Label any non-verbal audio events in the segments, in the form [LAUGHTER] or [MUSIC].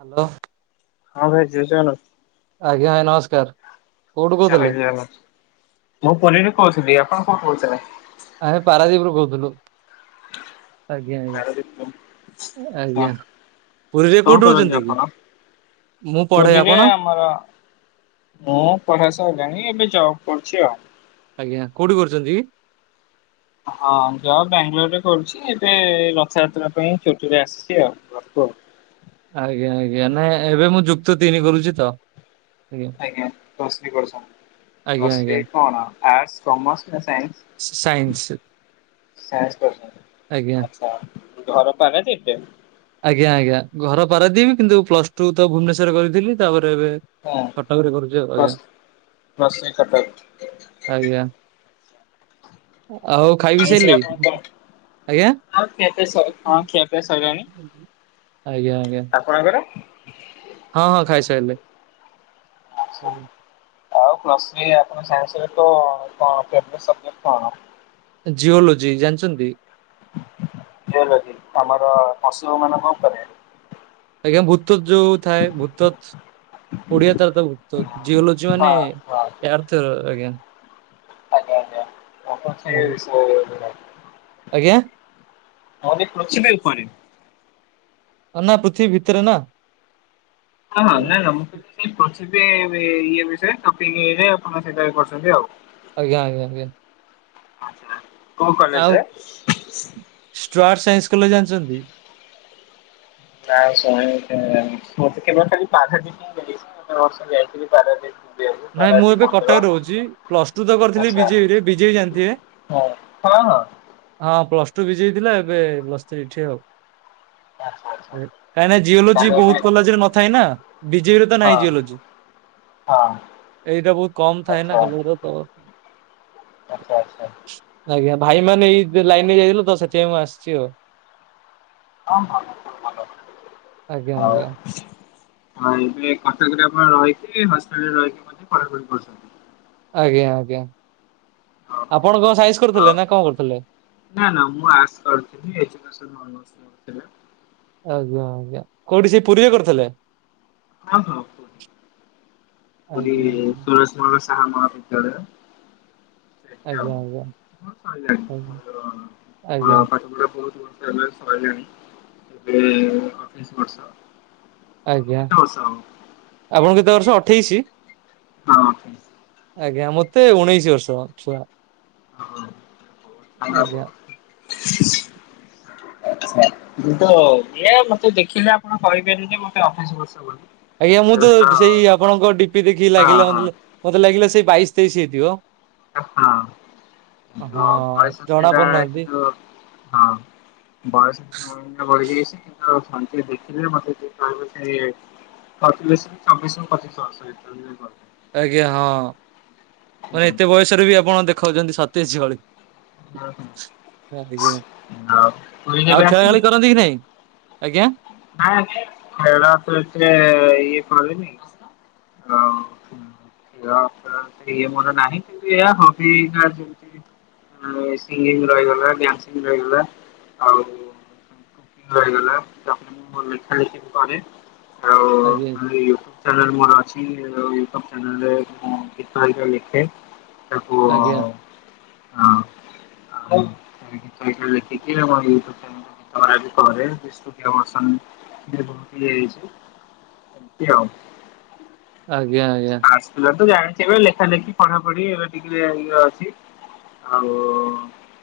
Hello. ହଁ ଭାଇ ଜୟ ଜଗନ୍ନାଥ। ଆଜ୍ଞା ଭାଇ ନମସ୍କାର। କୋଉଠୁ ଜୟ କହୁଥିଲେ ଜଗନ୍ନାଥ ମୁଁ ପୁରୀରୁ କହୁଥିଲି ଆପଣ କୋଉଠୁ କହୁଥିଲେ? ଆମେ ପାରାଦୀପରୁୁ କହୁଥିଲୁ। ହଁ ଆଜ୍ଞା-ଆଜ୍ଞା-ଆଜ୍ଞା ପୁରୀରେ କଣ କୋଉଠି କରନ୍ତି ରହୁଛନ୍ତି କି? ଆପଣ? ମୁଁ ପଢେ ପୁରୀରେ ଆପଣ? ଆମର ମୁଁ ପଢା ସଇଲାଣି ଏବେ ଜବ୍ କରୁଛି ଆଉ। ଆଜ୍ଞା କୋଉଠି କରୁଛନ୍ତି କି? ହଁ, ଜବ୍ ବାଙ୍ଗଲୋର ରେ କରୁଛି ଏବେ ରଥଯାତ୍ରା ପାଇଁ ଛୁଟିରେ ଆସିଛି ଆଉ। କୁହ ଆଜ୍ଞା-ଆଜ୍ଞା ନାଇଁ ଏବେ ମୁଁ ଯୁକ୍ତ ତିନି କରୁଛି ତ। ଆଜ୍ଞା ପ୍ଲସ୍ ଥ୍ରୀ କରୁଛନ୍ତି। ଆଜ୍ଞା ପ୍ଲସ୍ ଥ୍ରୀ ଆଜ୍ଞା କଣ ଆର୍ଟ୍ସ, କମର୍ସ ନା ସାଇନ୍ସ ସାଇନ୍ସ-ସାଇନ୍ସ ଆଜ୍ଞା କରୁଛନ୍ତି। ଆଚ୍ଛା। ଘର ପାରାଦୀପ [UNINTELLIGIBLE] ଆଜ୍ଞା-ଆଜ୍ଞା ଘର ପାରାଦୀପ୍ କିନ୍ତୁ ପ୍ଲସ ଟୁ ତ ଭୁବନେଶ୍ୱର କରିଥିଲି। ତାପରେ ଏବେ ହଁ କଟକରେ କରୁଚି ଆଉ ପ୍ଲସ୍ ଆଜ୍ଞା। ପ୍ଲସ୍ ଥ୍ରୀ କଟ ଆଜ୍ଞା ଆଉ ଖାଇପି ସାଇଲେ, ଆପଣ କଣ ଆଜ୍ଞା। ହଁ ଖିଆପିଆ ସରି ହଁ ଖିଆପିଆ ସରିଲାଣି। ଆଜ୍ଞା-ଆଜ୍ଞା ଆପଣଙ୍କର? ହଁ, ହଁ ଖାଇସାଇଲି। ଆଚ୍ଛା ଆଜ୍ଞା। ଆଉ ପ୍ଲସ ଥ୍ରି ଆପଣ ସାଇନ୍ସରେ ତ କଣ ଫେଭରାଇଟି ସବଜେକ୍ଟ କଣ? ଜିଓଲୋଜି ଜାଣିଛନ୍ତି। ଜିଓଲୋଜି, ଆମର ପଶୁ ମାନଙ୍କ ଉପରେ। ଆଜ୍ଞା ଭୂତ୍ବତ ଯୋଉ ଥାଏ ଭୂତ୍ବତ ଓଡିଆ ତାର ତ ଭୂତ୍ବତ ଜିଓଲୋଜି ମାନେ ହଁ ଆର୍ଥ ଆଜ୍ଞା। ଆଜ୍ଞା-ଆଜ୍ଞା ଆପଣ ସେଇ ସବୁ ଆଜ୍ଞା ହନି [UNINTELLIGIBLE] ଏପରି ଆନା ପୃଥିବୀ ଭିତରେ ନା। ହଁ-ହଁ, ଆଜ୍ଞା। ନା-ନା ମୁଁ [UNINTELLIGIBLE] ଆପଣ ସେଇଟା କରଛନ୍ତି ଆଉ। ଆଜ୍ଞା-ଆଜ୍ଞା-ଆଜ୍ଞା। କୋଉ କଲେଜରେ? ତିର୍ତୋଲ ଜାଣିଛନ୍ତି। ନା ଶୁଣିନି ମୁଁ ତ କେବେଳ ଖାଲି ପାରାଦୀପ ହିଁ ଯାଇଛି କେତେ ବର୍ଷ ଯାଇଥିଲି ପାରାଦୀପ ନାଇଁ ମୁଁ ଏବେ କଟକରେ ରହୁଛି, ପ୍ଲସ ଟୁ ତ କରିଥିଲି ଆଚ୍ଛା ବିଜେବିରେ ବିଜେବି ଜାଣିଥିବେ। ହଁ ହଁ ହଁ। ହଁ, ପ୍ଲସ ଟୁ ବିଜେବିଥିଲା ଏବେ ପ୍ଲସ୍ ଥ୍ରୀ ଏଠି ଆଉ। ଆଚ୍ଛା ଆଚ୍ଛା କାହିଁକିନା ଜିଓଲୋଜି ତାହେଲେ ଏବେ ବହୁତ କଲାଜରେ ନଥାଏ ନା, ବିଜେବିରେ ତ ହଁ ନାହିଁ ଜିଓଲୋଜି। ହଁ। ଏଇଟା ବହୁତ କମ ଥାଏ ନା, କଲେଜରେ ତ ଆଚ୍ଛା-ଆଚ୍ଛା। ଭାଇ ମାନେ ଏଇ ଲାଇନ ରେ ଯାଇଥିଲେ ତ ସେଥିପାଇଁ ମୁଁ ଆସିଛି ଆଉ। ହଁ-ହଁ ଭଲ ଆଜ୍ଞା ହଉ। ଆଜ୍ଞା। ହଁ ଏବେ କଟକରେ ଆପଣ ରହିକି, ହଷ୍ଟେଲରେ ରହିକି ମଧ୍ୟ ପଢାପଢି କରୁଛନ୍ତି। ଆଜ୍ଞା! ଆଜ୍ଞା! ହଁ ଆପଣ କଣ ସାଇନ୍ସ ହଁ କରୁଥିଲେ ନା, କଣ କରୁଥିଲେ? ନା, ନା ମୁଁ ଆର୍ଟ୍ସ କରୁଥିଲି। ଏଜୁକେଶନ ଅନର୍ସ ମୋର ଥିଲା। ଆଜ୍ଞା! ଆଜ୍ଞା! କୋଉଠି ସେଇ ପୁରୀରେ କରିଥିଲେ? ହଁ, ହଁ ପୁରୀ। ପୁରୀ ଆଜ୍ଞା ସୁରଜ ଶାହା ମହାବିଦ୍ୟାଳୟ। ସେଠି ଆଉ ଆଜ୍ଞା ଆଜ୍ଞା ମୋ ସଇଲାଣି ଆଜ୍ଞା ଆଜ୍ଞା ପାଠ ପଢ଼ା [UNINTELLIGIBLE] କେବେଠୁ ସଇଲାଣି, ଏବେ ଅଠେଇଶ ବର୍ଷ। ତମକୁ ଆଜ୍ଞା! କେତେ ବର୍ଷ ହବ? ଆପଣଙ୍କୁ କେତେ ବର୍ଷ ଅଠେଇଶି? ହଁ ଅଠେଇଶ। ଆଜ୍ଞା! ମତେ ଉଣେଇଶି ବର୍ଷ ଛୁଆ। [INAUDIBLE] ଆଚ୍ଛା ଆଜ୍ଞା ମୁଁ ତ ଇଏ ମତେ ଦେଖିଲେ ଆପଣ କହି ପାରିବେନି ଯେ ମତେ ଅଠେଇଶ ବର୍ଷ ବୋଲି। ଆଜ୍ଞା! ମୁଁ ହଁ ତ ସେଇ ଆପଣଙ୍କ ଡିପି ଦେଖି ଲାଗିଲା ହଁ ମତେ ଲାଗିଲା ସେଇ ବାଇଶ ତେଇଶ ହେଇଥିବ। ହଁ କି ହଁ ବୟସ ଜଣା ସେଇଟା ପଡୁନାହାନ୍ତି କିନ୍ତୁ ହଁ। ବୟସ ଟିକେ ମୋର ବଢ଼ି ଯାଇଛି କିନ୍ତୁ ମତେ ଦେଖିଲେ ମତେ କିଏ କହିବ ଯେ ଅତି ବେଶୀରେ ଚବିଶ ରୁ ପଚିଶ ବର୍ଷ ହେଇଥିବ ଇଏ କଲେ। ଆଜ୍ଞା! ହଁ, ମାନେ ହୁଁ ଏତେ ବୟସରେ ବି ଆପଣ ଦେଖାଉଛନ୍ତି ସତେଇଶି ଭଳି। ଆଉ ପୁରୀ ଆଉ କେବେ ଖେଳା ଖେଳି କରନ୍ତି କି ନାଇଁ? ଆଜ୍ଞା ହଁ ଖେଳକୁ ଏତେ ଇଏ କରିନି। ଆଉ ଖେଳ ଫେଳ ଇଏ ମୋର ନାହିଁ କିନ୍ତୁ ଏହା ହବି ହେକା ଯେମତି ଏ ସିଙ୍ଗିଙ୍ଗ ରହିଗଲା ଡ୍ୟାନ୍ସିଂ ରହିଗଲା, ଆଉ [UNINTELLIGIBLE] ଭଲି ଖେଳିକି [UNINTELLIGIBLE] ଆଉ ଆଜ୍ଞା ଖାଲି ୟୁଟ୍ୟୁବ ଚ୍ୟାନେଲ ମୋର ଅଛି ଆଉ ସବ୍ ଚ୍ୟାନେଲରେ ମୁଁ ଗୀତ ହେଇକା ଲେଖେ ତାକୁ ଅ ଆଜ୍ଞା ହଁ ଆଉ ଗୀତ ହେଇକା ଲେଖିକି ଆମର ୟୁଟ୍ୟୁବ ଚ୍ୟାନେଲରେ ଗୀତ ଗୁଡା ପରେ [UNINTELLIGIBLE] ହେଇ ଯାଇଛି। ଏମତି ଆଉ। ଆଜ୍ଞା! ଆଜ୍ଞା! ଆର୍ଟସ ପିଲା ତ ଜାଣିଚି ଏବେ ଲେଖା ଲେଖି ପଢାପଢି ଏବେ ଟିକେ ଇଏ ଅଛି। ଆଉ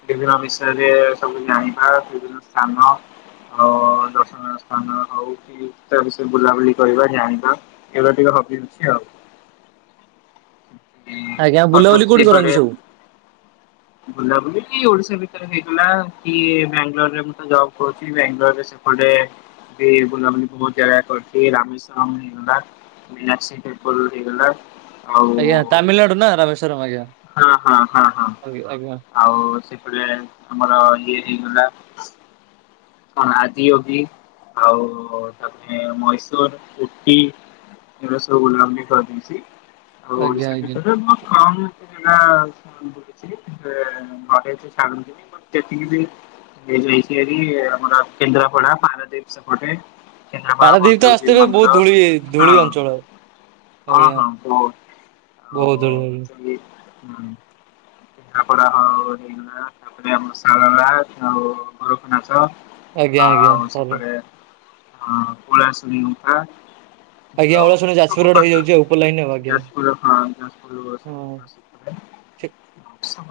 ବିଭିନ୍ନ ବିଷୟରେ ସବୁ ଜାଣିବା, ବିଭିନ୍ନ ସ୍ଥାନ ଆଉ ଦର୍ଶନୀୟ ସ୍ଥାନ ହଉ କି ତା ବିଷୟରେ ବୁଲାବୁଲି କରିବା ଜାଣିବା ଏବେ ଟିକେ ହବି ଅଛି ଆଉ [UNINTELLIGIBLE] ଆଜ୍ଞା ବୁଲାବୁଲି କୋଉଠି କରନ୍ତି ସବୁ? ବୁଲାବୁଲି କି ଓଡିଶା ଭିତରେ ହେଇଗଲା କି ବ୍ୟାଙ୍ଗାଲୋରରେ ମୁଁ ତ ଜବ କରୁଚି ବ୍ୟାଙ୍ଗାଲୋରରେ ସ [UNINTELLIGIBLE] ଏମତି ବୁଲାବୁଲି ବହୁତ ଜାଗା କରଚି ରାମେଶ୍ୱରମ୍ ହେଇଗଲା। ମିନାକ୍ଷୀ ଟେମ୍ପୂଲ୍ ହେଇଗଲା। ଆଜ୍ଞା ଆଉ ତାମିଲନାଡୁ ନା ରାମେଶ୍ଵରମ ଆଜ୍ଞା। ହଁ, ହଁ, ହଁ, ହଁ ଆଜ୍ଞା ଆଜ୍ଞା ଆଉ ସେପଟେ ଆମର ଇଏ ହେଇଗଲା। କଣ ଆଜିଓବ ଆଉ ତାପରେ ମଇଶୂର, ଉଟି। ରସ ଗୁଲାମ ବି ଖାଉଛନ୍ତି ଆଉ ଆଜ୍ଞା। ସେ ଆଜ୍ଞା। ଭିତରେ ମୋର କାମ [UNINTELLIGIBLE] ଘରେ ଅଛି ସାନ ଦିଦି [UNINTELLIGIBLE] ସେ ଯାଇଛି ହେରି ଆମର କେନ୍ଦ୍ରାପଡା ପାରାଦ୍ୱୀପ ସେପଟେ। କେନ୍ଦ୍ରାପଡ଼ା ପାରାଦୀପ ତ ବଳଦେବଜୀଉ ଆସିଥିବେ ବହୁତ ମନ୍ଦିର ଧୂଳି ଧୂଳି ହଁ। ଅଞ୍ଚଳ ହଁ ଆଜ୍ଞା ହଁ ବହୁତ୍ ବହୁତ ଆଉ ଧୂଳି ଆଜ୍ଞା ସେମି ଉଁ। କେନ୍ଦ୍ରାପଡ଼ା ହଉ ହେଇଗଲା ତାପରେ ଆମ ଶାରଳା ଆଉ ଗୋରେଖନାଥ। ଆଜ୍ଞା! ଆଜ୍ଞା! ପରେ। [UNINTELLIGIBLE] ଆଜ୍ଞା ଆଉ ଓ ଶୁଣ ସବୁ ଯାଜପୁର ରୋଡ଼ ହେଇଯାଉଛି ଉପର ଲାଇନ ଆଜ୍ଞା ଯାଜପୁର ହଁ ଯାଜପୁର ହଁ। ିକ [UNINTELLIGIBLE]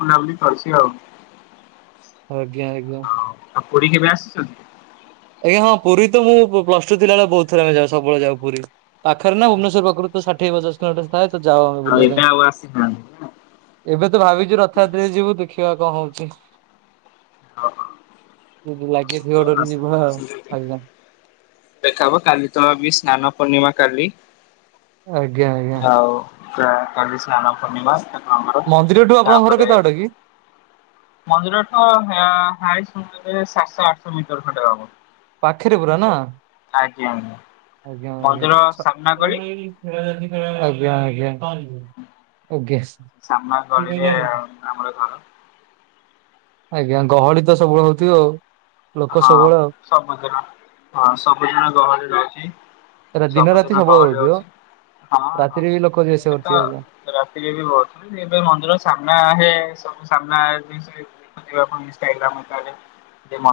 କରୁଚି ଆଉ। ଆଜ୍ଞା ଆଜ୍ଞା। ହଉ ଆଉ ପୁରୀ କେବେ ଆସିଛନ୍ତି? ଆଜ୍ଞା ହଁ ପୁରୀ ତ ମୁଁ ପ୍ଲସ ଟୁ ଥିଲାବେଳେ ବହୁତ ଥର ଆମେ ଯାଉଁ ସବୁବେଳେ ଯାଉ ପୁରୀ। ପାଖର ନା ଭୁବନେଶ୍ୱର ପାଖରୁ ତ ଷାଠିଏ [UNINTELLIGIBLE] ଆମେ ଯାଉ ଆଉ ବୁଲିବା ଏବେ ଆଉ ଆସିନାହାନ୍ତି। ପାଇଁ ଏବେ ତ ଭାବିଛୁ ରଥଯାତ୍ରା ଯିବୁ ଦେଖି ଦେଖିବା କଣ ହଉଚି। ହଁ। ଯଦି ଲାଗିଥିବ ଡୋରି ଯିବା ଆଉ। ଆଜ୍ଞା ଦେଖାହବ କାଲି ତ ସ୍ନାନ ପୂର୍ଣ୍ଣିମା କାଲି। ଆଜ୍ଞା ଆଜ୍ଞା। ଆଉ କାଲି ସ୍ନାନ ପୂର୍ଣ୍ଣିମା ସ୍ନାନହବ ମନ୍ଦିରଠୁ ଆପଣଙ୍କ ଘର ତାପରେ କେତେ ବାଟ କି? ମନ୍ଦିରଠୁ ସାତଶ ଆଠଶ ମିଟର ଖଣ୍ଡେ ହବ। ପାଖରେ ପୁରା ନା? ଆଜ୍ଞା। ଆଜ୍ଞା ଆଜ୍ଞା ମନ୍ଦିର ଆଜ୍ଞା। ସାମ୍ନା ଗଳି [UNINTELLIGIBLE] ସାମ୍ନା ଗଳିରେ ଆମର ଘର ଆଜ୍ଞା ଗହଳି ତ ସବୁବେଳେ ହଉଥିବ ଆଉ ଲୋକ ସବୁବେଳେ ଆଉ। ମ ହଁ ସବୁଦିନ ଗହଳି ରହୁଛି। ଏରା ଦିନ ରାତି ସବୁଦିନ ସବୁବେଳେ ଗହଳି ହଉଥିବ। ରହୁଛି। ହଁ ହଁ। ରାତିରେ ବି ଲୋକ ଯିବା ଆସିବା ଏବେ ତ କରୁଥିବେ ଆଜ୍ଞା ରାତିରେ ବି ବହୁଥିଲ ଏବେ ମନ୍ଦିର ସାମ୍ନା ରେ ସାମ୍ନାରେ ଦେଖୁଥିବେ ଇନଷ୍ଟାଗ୍ରାମ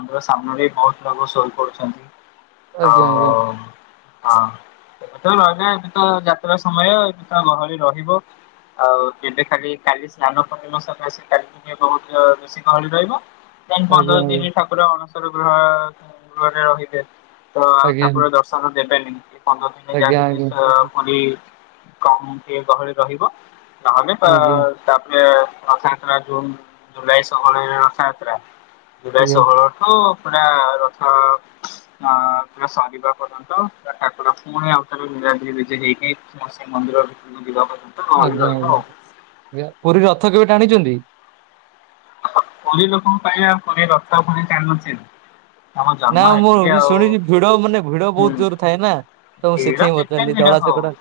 ସାମ୍ନାରେ ବି ବହୁତ ଲୋକ ଶୋଇ ପଡୁଛନ୍ତି ଆଜ୍ଞା ଆଜ୍ଞା ଆ ଏ କଥା ରହିଲା ଏବେ ତ ଯାତ୍ରା ସମୟ ଏବେ ତା ଗହଳି ରହିବ। ଆଉ ଯବେ ଖାଲି କାଲି ସ୍ନାନ ପୂର୍ଣ୍ଣିମା ସମ ଆସ କାଲି ବହୁତ ବେଶି ଗହଳି ରହିବ। ପନ୍ଦର ଦିନ ଠାକୁର ଅଣସର ଗୃହ ଗୃହରେ ରହିବେ। ତ ଆଉ ଆଜ୍ଞା ଠାକୁର ଦର୍ଶନ ଦେବେନି ପନ୍ଦର ଦିନ ଯାହାକ ଆଜ୍ଞା ଆଜ୍ଞା ଆଜ୍ଞା। କି କଣ ଟିକେ ଗହଳି ରହିବ ନହେଲେ ବା ଆଜ୍ଞା ତାପରେ ରଥଯାତ୍ରା ଜୁନ ଜୁଲାଇ ଷୋହଳରେ ରଥଯାତ୍ରା। ଜୁଲାଇ ଆଜ୍ଞା। ଷୋହଳଠୁ ପୁରା ରଥ ଅ ପୁରା ସରିବା ପର୍ଜନ୍ତ ପୁରା ଠାକୁର ପୁରା ପୁଣି ଆଉ ତାର ନୀଳାନ୍ଦ୍ରି ବିଜେ ହେଇକି ଶ୍ରୀମନ୍ଦିର ଭିତରକୁ ଯିବା ପର୍ଯ୍ୟନ୍ତ। ଗହଳି ଆଜ୍ଞା ରହିବ ଆଉ। ପୁରୀ ରଥ କେବେ ଟାଣିଛନ୍ତି? ହଁ ପୁରୀ ଲୋକଙ୍କ ପାଇଁ ରଥ ଆଉ ପୁଣି ଟାଣିନଥିବି ନା। ନା ମୁଁ ଶୁଣିଛି ଭିଡ ମାନେ ଭିଡ ହୁଁ ବହୁତ ଜୋର ଥାଏ ନା। ତ ଭିଡ ସେଥି ପାଇଁ ପଚାରିଲି ଭିଡ ଦଳା ହଉ ଚକଡା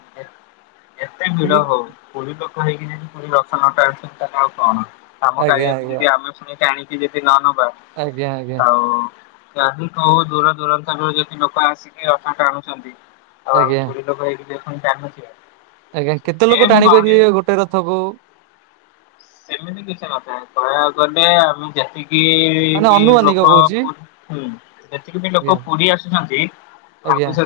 ଯେତେ ଭିଡ ହଉ ପୁରୀ ଲୋକ ହେଇକିନା ପୁରୀ ରଥ ନଟାଣି ଆଉ କଣ ଆମ ଆଜ୍ଞା କଳିଆକୁ ଆଜ୍ଞା ଯଦି ଆମେ ପୁଣି ଟାଣିକି ଯଦି ନ ନବୁ ବା ଆଜ୍ଞା ଆଜ୍ଞା ଆଉ। ଚା କୋଉଁ ଦୂର ଦୂରାନ୍ତ ଯଦି ଲୋକ ଆସିକି ରଥ ଟାଣୁଛନ୍ତି। ଆଉ ଆମେ ଆଜ୍ଞା ପୁରୀଲୋକ ହେଇକି ଟାଣି ନଥିବା। ଆଜ୍ଞା କେତେ ଲୋକ ଟାଣିିପାରିବେ ଗୋଟେ ରଥକୁ? ସେମିତି କିଛି ନଥାଏ କହିବା ଗଲେ ଆମେ ଯେତିକି ମାନେ କି ଅନୁମାନିକ ଲୋକ କହୁଛି ହୁଁ ଯେତିକି ବି ଲୋକ ପୁରୀ ଆସୁଛନ୍ତି ଆଜ୍ଞା ଲାଗୁ ସୁ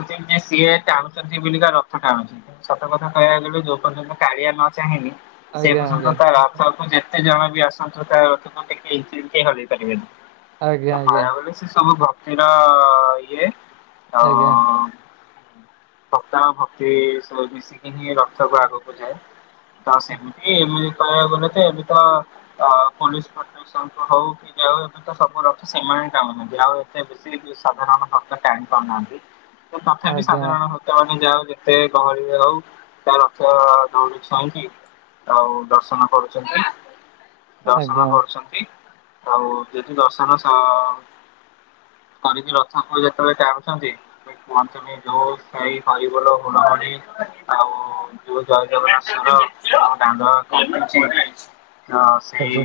ସିଏ ଟାଣୁଛନ୍ତି ବିକା ରଥ ଟାଣୁଛନ୍ତି କିନ୍ତୁ ସତ କଥା କହକୁ ଗେଲେ ଯୋଉ ପର୍ଯ୍ୟନ୍ତ କାଳିଆ ନ ଚାହିଁନି ଆଜ୍ଞା ଆଜ୍ଞା। କେତେ ଜଣ ବି ଆସନ୍ତୁ ତା ରଥକୁ ଟିକେ ଇଞ୍ଚେ ବି ହଲେଇ ପାରିବେନି। ତା ଆଜ୍ଞା ପାଇବା ବଳେ ସେ ସବୁ ଭକ୍ତିର ଇଏ ହଁ। ଆଜ୍ଞା ଆଜ୍ଞା ଭକ୍ତର ଭକ୍ତି ମିଶିକି ହିଁ ରଥକୁ ଆଗକୁ ଯାଏ। ତ ସେମିତି ଏମତି କହିବାକୁ ଗଲେ ଏବେ ତ ଅ ପୋଲିସ ପ୍ରଶାସନ ହଉ କି ଯାଉ ଏବେ ତ ସବୁ ରଥ ସେମାନେ ଟାଣୁଛନ୍ତି। ଯଉ ଏେ ବେଶ ସାଧାରଣ ଭକ୍ତ ଟାଣି ପାରୁନାହାନ୍ତି। ତଥାପି ଆଜ୍ଞା ସାଧାରଣ ଭକ୍ତମାନେ ଯାାଉ ଏତେ ଗହଳି ହଉ ତା ରଥ ଦଉଡି ଛୁଇଁକି ଆଉ ଦର୍ଶନ କରୁଛନ୍ତି ଦର୍ଶନ ଆଜ୍ଞା କରୁଛନ୍ତି। ଆଉ ଯେତିି ଅସାନ ସା କରିିକି ରଥକୁ ଯେତେବେଳେ ଚାହୁଁଛନ୍ତି କହି ଯୋଉ ସେଇ [UNINTELLIGIBLE] ହିବଲ ହୁଳା ହଳି ଆଉ [UNINTELLIGIBLE] ଯୋଉ ଜୟ ଜଗନ୍ନାଥର ସୁର [UNINTELLIGIBLE] ଦାଣ୍ଡ ହଁ ସେଇ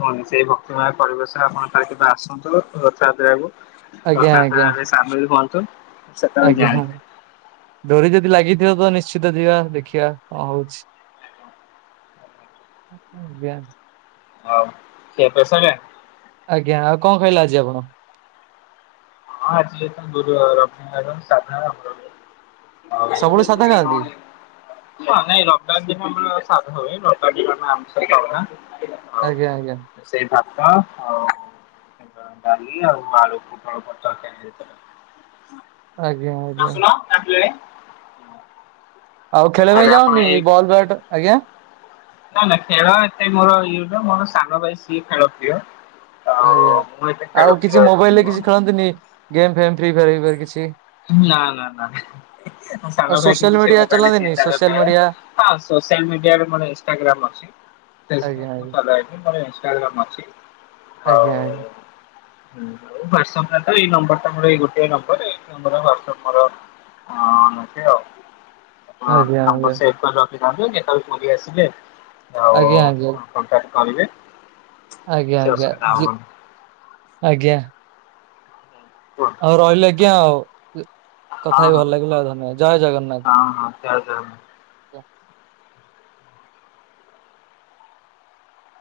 ହ ସେଇ ଭକ୍ତିମୟ ପରିବେଶ ଆପଣ ତା କେବେ ଆସନ୍ତୁ ରଥ ଯାତ୍ରାକୁ ଆଜ୍ଞା ଆଜ୍ଞା ଆଜ୍ଞା ରଥଯାତ୍ରାରେ ସାମିଲ ହୁହନ୍ତୁ ଆଜ୍ଞା ଦୋରି ଯଦି ଲାଗିଛି ତ ନିଶ୍ଚିତ ଯିବା ଦେଖିବା କଣ ହଉଛି? [UNINTELLIGIBLE] ହ ସେ [UNINTELLIGIBLE] ପ୍ରସାଦ ଆଜ୍ଞା ଆଉ କଣ କହିଲା ଆଜି ଆପଣ? ହଁ ଆଜି ଏତ ଗୁରୁବାର ଖାଇବା ସାଧା ଆମର [UNINTELLIGIBLE] ସବୁବେଳେ ସାଧା ଖାଆନ୍ତି ଉ ହ ନାଇଁ ଲକଡାଉନ ଆମର [UNINTELLIGIBLE] [UNINTELLIGIBLE] ହ ନ ଆମଷନା ଆଉ ଆଜ୍ଞା ଆଜ୍ଞା ସେଇ ଭାବ [UNINTELLIGIBLE] ଆଉ ଡାଲି ଆଉ ଆଳୁ ପୋଟଳ ତରକାରି ହେଇଥିଲା। ଆଜ୍ଞା ଆଜ୍ଞା ଆସୁନ ଆସିଲାଣି। ଆଉ ଖେଳିବା ପାଇଁ ଯାଉନି ବଲ୍ ବ୍ୟାଟ୍ ଆଜ୍ଞା ନା ନା ଖେଳ ଏତେ ମୋର ଇଏଟ ମୋର ସାନ ଭାଇ ସିଏ ଖେଳ ପ୍ରିୟ ଆଉ ଆଜ୍ଞା ମୁଁ ଏତେ ଖେଳ ଆଉ ପ୍ରିୟ କିଛି ଏତେ ମୋବାଇଲରେ ନୁହଁ। କିଛି ଖେଳନ୍ତିନି ଗେମ ଫେମ୍ ଫ୍ରି ଫାୟାର୍ [UNINTELLIGIBLE] ହେଇ କିଛି ନା ନା ନା ଆଉ ସାଲ ଭାଇ କି ସୋସିଆଲ ତୁ ମିଡିଆ ମୋବାଇଲରେ ସେ ଚଲାନ୍ତିନି ତାର ସୋସିଆଲ ଖେଳେ ମିଡିଆ ହଁ ସୋସିଆଲ ମିଡିଆରେ ମାନେ ଇନ୍ଷ୍ଟଟାଗ୍ରାମ୍ ଅଛି ଆଜ୍ଞା ଫେସବୁକ୍ ଆଜ୍ଞା [UNINTELLIGIBLE] [UNINTELLIGIBLE] ଅଛି ଆଉ ଆଜ୍ଞା ଆଜ୍ଞା ହଉ ୱାଟ୍ସଆପ୍ ଏଇ ନମ୍ବର ତୋର ଏଇ ଗୋଟେ ନମ୍ବର ଏ [UNINTELLIGIBLE] ୱାଟ୍ସଅଆପ୍ ମୋର ଅଛି ଆଜ୍ଞା ଆଜ୍ଞା ନମ୍ବର ସେଭ୍ ରଖିଛି। [UNINTELLIGIBLE] କେତଵେଳେ ପୁରୀ ଆସିଲେ ଆଜ୍ଞା ଆଞା। କହିବେ ଆଜ୍ଞା ଆଜ୍ଞା [UNINTELLIGIBLE] ଆଜ୍ଞା। କୁହନ୍ତୁ ଆଉ ରହିଲି ଆଜ୍ଞା ଆଉ ହଁ କଥା ହେଇ ହଁ ଭଲ ଲାଗିଲା ଧନ୍ୟବାଦ୍ ଜୟ ଜଗନ୍ନାଥ। ହଁ ହଁ ଜୟ ଜଗନ୍ନାଥ। [INAUDIBLE]